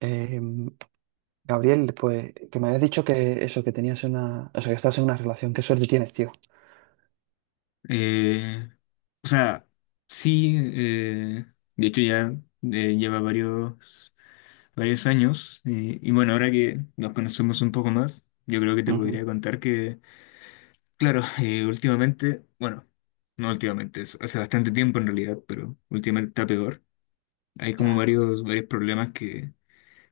Eh, Gabriel, pues que me habías dicho que eso, que tenías una, o sea, que estás en una relación, qué suerte tienes, tío. Eh, o sea, sí, de hecho ya lleva varios años, y bueno, ahora que nos conocemos un poco más, yo creo que te podría Ujú. contar que, claro. Últimamente, bueno, no últimamente, hace bastante tiempo en realidad, pero últimamente está peor. Hay como Ya. Varios problemas que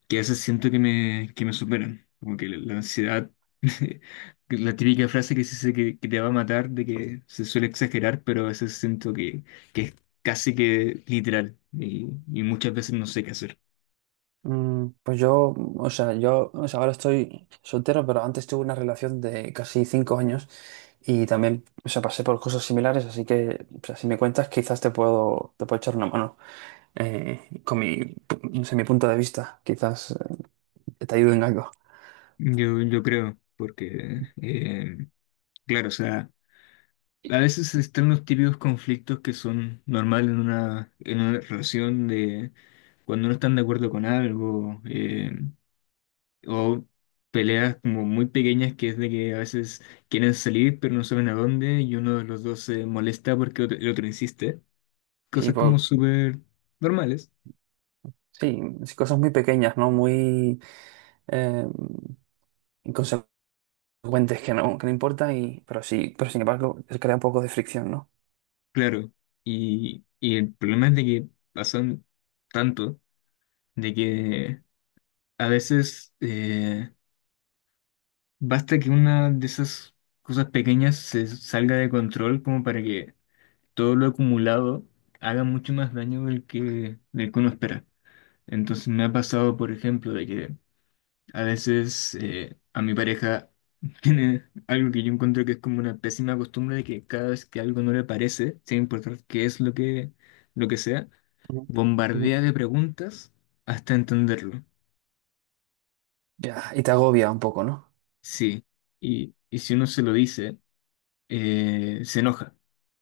que a veces siento que me superan. Como que la ansiedad. Que la típica frase que se dice que te va a matar, de que se suele exagerar, pero a veces siento que es casi que literal y muchas veces no sé qué hacer. Mm, pues yo, o sea, ahora estoy soltero, pero antes tuve una relación de casi cinco años y también, o sea, pasé por cosas similares, así que, o sea, si me cuentas, quizás te puedo echar una mano con mi, no sé, mi punto de vista, quizás te ayude en algo. Yo creo, porque, claro, o sea, a veces están los típicos conflictos que son normales en en una relación de cuando no están de acuerdo con algo. O peleas como muy pequeñas que es de que a veces quieren salir pero no saben a dónde, y uno de los dos se molesta porque el otro insiste. Sí, Cosas pues, como súper normales, sí, sí, cosas muy pequeñas, ¿no? Muy eh, inconsecuentes cuentes que no importa, y, pero sí, pero sin embargo, se crea un poco de fricción, ¿no? claro. Y el problema es de que pasan tanto, de que a veces, basta que una de esas cosas pequeñas se salga de control como para que todo lo acumulado haga mucho más daño del que uno espera. Entonces me ha pasado, por ejemplo, de que a veces, a mi pareja tiene algo que yo encuentro que es como una pésima costumbre, de que cada vez que algo no le parece, sin importar qué es lo que sea, Ujú, ujú. bombardea de preguntas hasta entenderlo. Ya, y te agobia un poco, ¿no? Sí. Y si uno se lo dice, se enoja.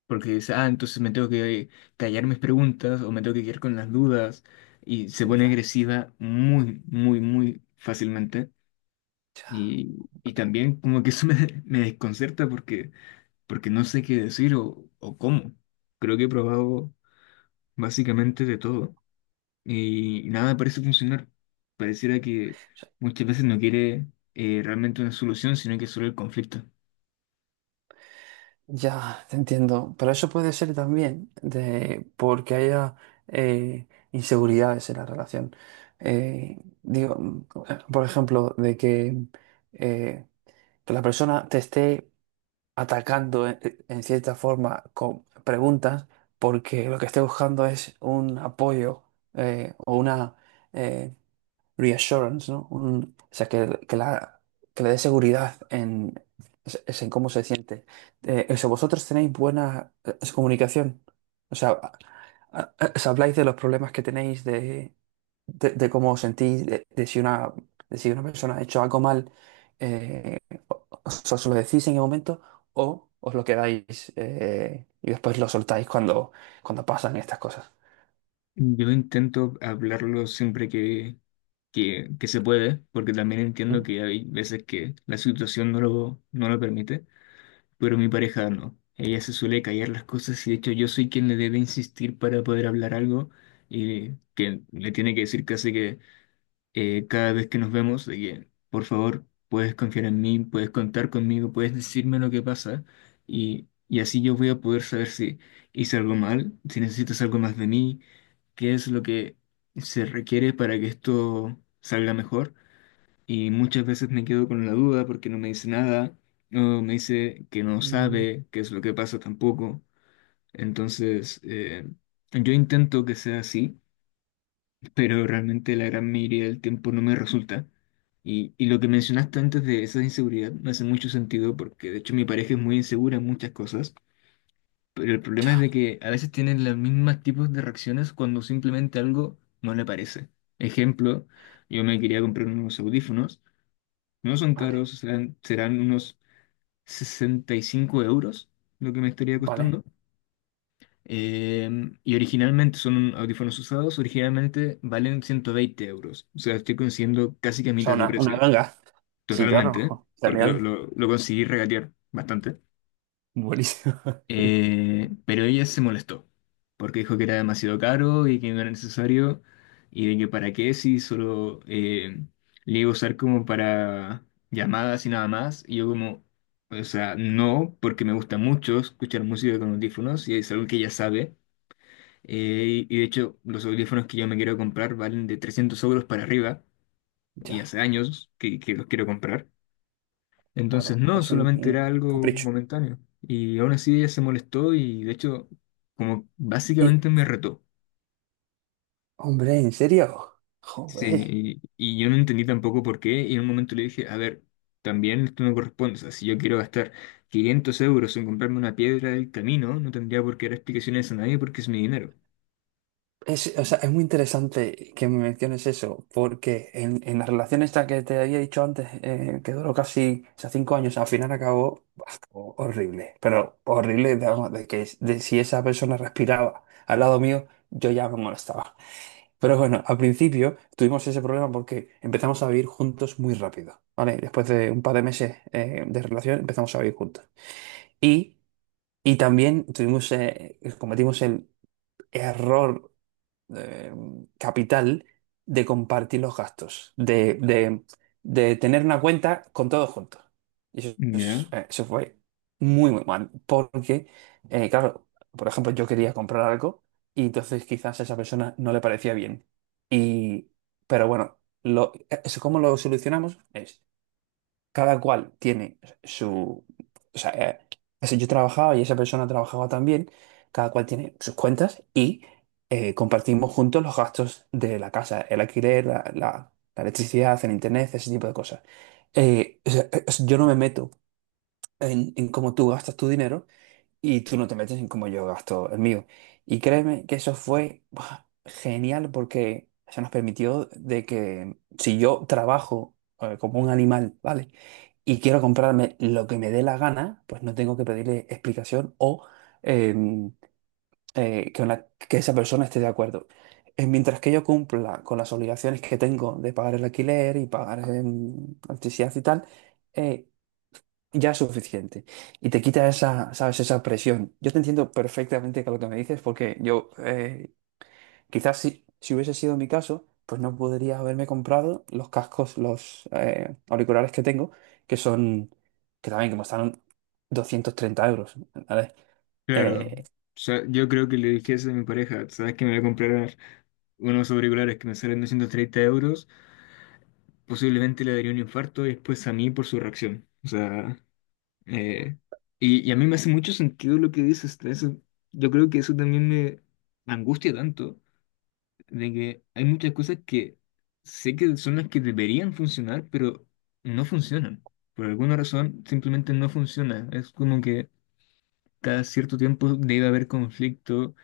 Porque dice, ah, entonces me tengo que callar mis preguntas o me tengo que quedar con las dudas. Y se Y pone ya, agresiva muy fácilmente. ya, Y también como que eso me desconcerta porque, porque no sé qué decir o cómo. Creo que he probado básicamente de todo y nada parece funcionar. Pareciera que muchas veces no quiere, realmente una solución, sino que solo el conflicto. ya, te entiendo. Pero eso puede ser también de porque haya inseguridades en la relación. Digo, mm, por ejemplo, de eh, que la persona te esté atacando en cierta forma con preguntas, porque lo que estoy buscando es un apoyo o una, eh, reassurance, ¿no? Un- o sea, que la, que le dé seguridad en, es- en cómo se siente. O sea, vosotros tenéis buena comunicación. O sea, a- os habláis de los problemas que tenéis, de cómo os sentís, de si una persona ha hecho algo mal, eh, os, os lo decís en el momento o os lo quedáis y después lo soltáis cuando, cuando pasan estas cosas. Yo intento hablarlo siempre que se puede, porque también entiendo Mm, que hay veces que la situación no no lo permite, pero mi pareja no. Ella se suele callar las cosas y de hecho yo soy quien le debe insistir para poder hablar algo, y que le tiene que decir casi que, cada vez que nos vemos, de que por favor puedes confiar en mí, puedes contar conmigo, puedes decirme lo que pasa, y así yo voy a poder saber si hice algo mal, si necesitas algo más de mí, qué es lo que se requiere para que esto salga mejor. Y muchas veces me quedo con la duda porque no me dice nada, o me dice que no mm, sabe qué es lo que pasa tampoco. Entonces, yo intento que sea así, pero realmente la gran mayoría del tiempo no me resulta. Y lo que mencionaste antes de esa inseguridad me hace mucho sentido, porque de hecho mi pareja es muy insegura en muchas cosas, pero el problema es de ya. que a veces tienen los mismos tipos de reacciones cuando simplemente algo no le parece. Ejemplo, yo me quería comprar unos audífonos. No son Vale, caros, serán unos 65 euros lo que me estaría vale. costando. Eh, y originalmente son audífonos usados, originalmente valen 120 euros. O sea, estoy consiguiendo casi que a O sea, mitad de una precio, ganga. Sí, claro. totalmente, ¿eh? Jo, Porque genial. Lo conseguí regatear bastante. Buenísimo. Qué- Pero ella se molestó porque dijo que era demasiado caro y que no era necesario, y de que para qué, si solo, le iba a usar como para llamadas y nada más. Y yo como, o sea, no, porque me gusta mucho escuchar música con audífonos y es algo que ella sabe. Y de hecho los audífonos que yo me quiero comprar valen de 300 euros para arriba, y Ya, hace años que los quiero comprar. Entonces, claro. no, Es solamente un era algo capricho. momentáneo. Y aún así ella se molestó y de hecho, como Y, básicamente me retó. hombre, ¿en serio? Joder. Sí, y yo no entendí tampoco por qué. Y en un momento le dije, a ver, también esto me corresponde. O sea, si yo quiero gastar 500 euros en comprarme una piedra del camino, no tendría por qué dar explicaciones a nadie porque es mi dinero. Es, o sea, es muy interesante que me menciones eso, porque en la relación esta que te había dicho antes, que duró casi, o sea, cinco años, al final acabó ho- horrible, pero horrible, digamos, de que es- de si esa persona respiraba al lado mío, yo ya me molestaba. Pero bueno, al principio tuvimos ese problema porque empezamos a vivir juntos muy rápido, ¿vale? Después de un par de meses de relación empezamos a vivir juntos. Y, y también tuvimos, cometimos el error eh, capital de compartir los gastos, de tener una cuenta con todos juntos. Y eso, Ya, es- eso fue muy, muy mal, porque, claro, por ejemplo, yo quería comprar algo y entonces quizás a esa persona no le parecía bien. Y, pero bueno, lo, eso cómo lo solucionamos es cada cual tiene su... O sea, ese yo trabajaba y esa persona trabajaba también, cada cual tiene sus cuentas y compartimos juntos los gastos de la casa, el alquiler, la- la electricidad, el internet, ese tipo de cosas. O sea, yo no me meto en cómo tú gastas tu dinero, y tú no te metes en cómo yo gasto el mío. Y créeme que eso fue buah, genial porque se nos permitió de que si yo trabajo como un animal, ¿vale? Y quiero comprarme lo que me dé la gana, pues no tengo que pedirle explicación o eh, que, una- que esa persona esté de acuerdo. Mientras que yo cumpla con las obligaciones que tengo de pagar el alquiler y pagar electricidad y tal, eh, ya es suficiente. Y te quita esa, ¿sabes? Esa presión. Yo te entiendo perfectamente con lo que me dices, porque yo quizás si, si hubiese sido mi caso, pues no podría haberme comprado los cascos, los auriculares que tengo, que son, que también que costaron 230 euros, ¿vale? claro. Eh, O sea, yo creo que le dije eso a mi pareja, ¿sabes que me voy a comprar unos auriculares que me salen 230 euros? Posiblemente le daría un infarto y después a mí por su reacción. O sea, eh, y a mí me hace mucho sentido lo que dices. Eso, yo creo que eso también me angustia tanto, de que hay muchas cosas que sé que son las que deberían funcionar, pero no funcionan. Por alguna razón, simplemente no funciona. Es como que cada cierto tiempo debe haber conflicto.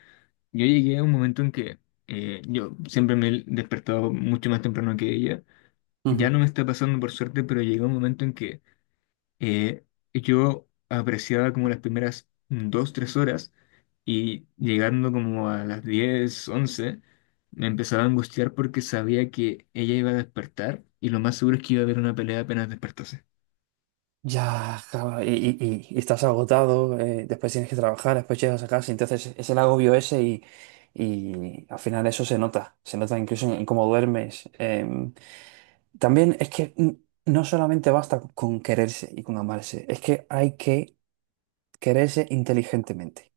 Yo llegué a un momento en que, yo siempre me he despertado mucho más temprano que ella. Ya ujú. no me está pasando por suerte, pero llegó un momento en que, eh, yo apreciaba como las primeras dos, tres horas, y llegando como a las 10 11 me empezaba a angustiar porque sabía que ella iba a despertar y lo más seguro es que iba a haber una pelea apenas despertase. Ya, claro, y estás agotado, después tienes que trabajar, después llegas a casa, entonces es el agobio ese y al final eso se nota incluso en cómo duermes. También es que n- no solamente basta con quererse y con amarse, es que hay que quererse inteligentemente.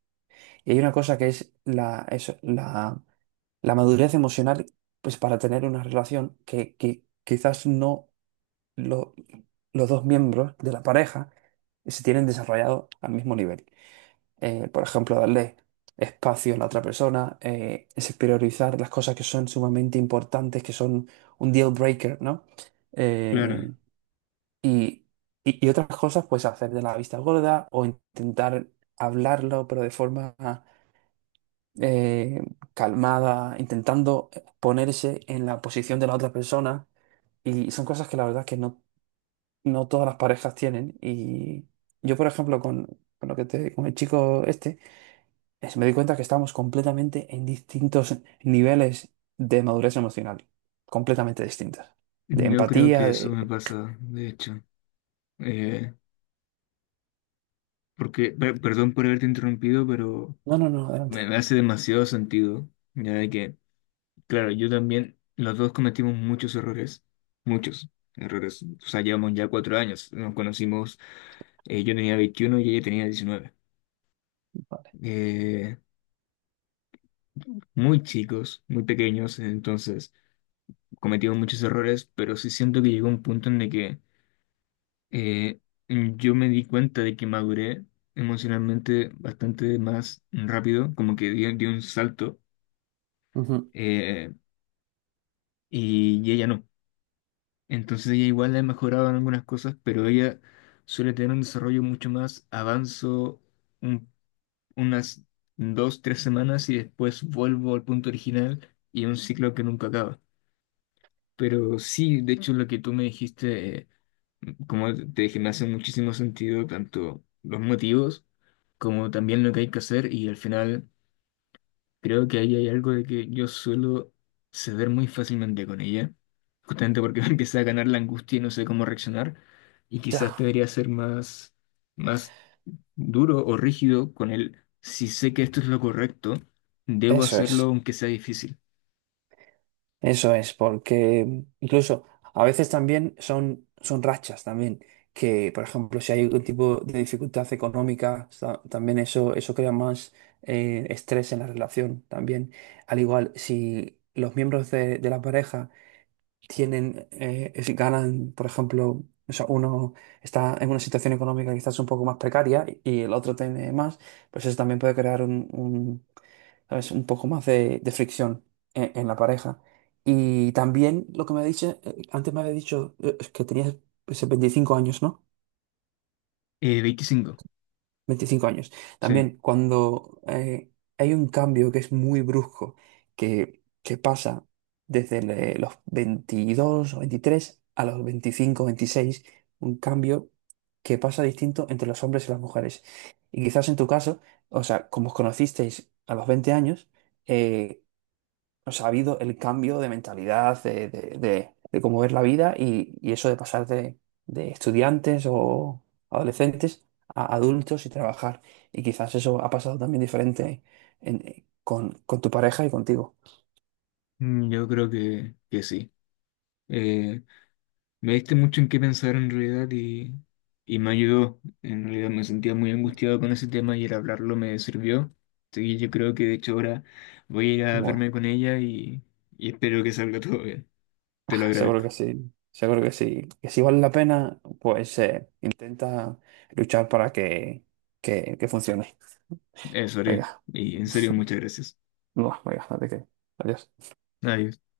Y hay una cosa que es la, eso, la madurez emocional, pues para tener una relación que quizás no lo- los dos miembros de la pareja se tienen desarrollado al mismo nivel. Por ejemplo, darle espacio a la otra persona, es priorizar las cosas que son sumamente importantes, que son un deal breaker, ¿no? Claro, Eh, y, y otras cosas, pues hacer de la vista gorda o intentar hablarlo, pero de forma eh, calmada, intentando ponerse en la posición de la otra persona. Y son cosas que la verdad es que no, no todas las parejas tienen. Y yo, por ejemplo, con lo que te, con el chico este, es- me di cuenta que estamos completamente en distintos niveles de madurez emocional. Completamente distintas. De yo creo empatía, que eso me de... pasa, de hecho. Eh, Porque, perdón por haberte interrumpido, pero No, no, no, me adelante. me hace demasiado sentido, ya de que, claro, yo también, los dos cometimos muchos errores, muchos errores. O sea, llevamos ya cuatro años, nos conocimos, yo tenía 21 y ella tenía 19. Vale. Eh, Muy chicos, muy pequeños, entonces cometimos muchos errores, pero sí siento que llegó un punto en el que, eh, yo me di cuenta de que maduré emocionalmente bastante más rápido, como que di un salto, Ujú. eh, y ella no. Entonces ella igual le ha mejorado en algunas cosas, pero ella suele tener un desarrollo mucho más avanzo, un- unas dos, tres semanas y después vuelvo al punto original, y es un ciclo que nunca acaba. Pero sí, de hecho lo que tú me dijiste, como te dije, me hace muchísimo sentido, tanto los motivos como también lo que hay que hacer y al final... Creo que ahí hay algo de que yo suelo ceder muy fácilmente con ella, justamente porque me empieza a ganar la angustia y no sé cómo reaccionar, y quizás Ya. debería ser más, más duro o rígido, con el si sé que esto es lo correcto, debo Eso hacerlo es, aunque sea difícil. eso es, porque incluso a veces también son, son rachas también, que por ejemplo si hay algún tipo de dificultad económica, sa- también eso crea más estrés en la relación también. Al igual, si los miembros de la pareja tienen, es- ganan, por ejemplo, o sea, uno está en una situación económica quizás un poco más precaria y, el otro tiene más, pues eso también puede crear un, ¿sabes? Un poco más de fricción en la pareja. Y también lo que me ha dicho, antes me había dicho es que tenías pues, 25 años, ¿no? 25, 25 años. sí. También cuando hay un cambio que es muy brusco, que pasa desde le- los 22 o 23 a los 25 o 26, un cambio que pasa distinto entre los hombres y las mujeres. Y quizás en tu caso, o sea, como os conocisteis a los 20 años, eh, o sea, ha habido el cambio de mentalidad, de cómo ver la vida y eso de pasar de estudiantes o adolescentes a adultos y trabajar. Y quizás eso ha pasado también diferente en- con tu pareja y contigo. Mm, yo creo que sí. Eh, Me diste mucho en qué pensar en realidad, y me ayudó. En realidad me sentía muy angustiado con ese tema y el hablarlo me sirvió. Así que yo creo que de hecho ahora voy a ir a verme Bueno, con ella, y espero que salga todo bien. Te lo ah, seguro agradezco. que sí, seguro que sí. Que si vale la pena, pues intenta luchar para que funcione. Eso haré. Venga, Y en serio, muchas gracias. no, venga, no te quedes. Adiós. Adiós.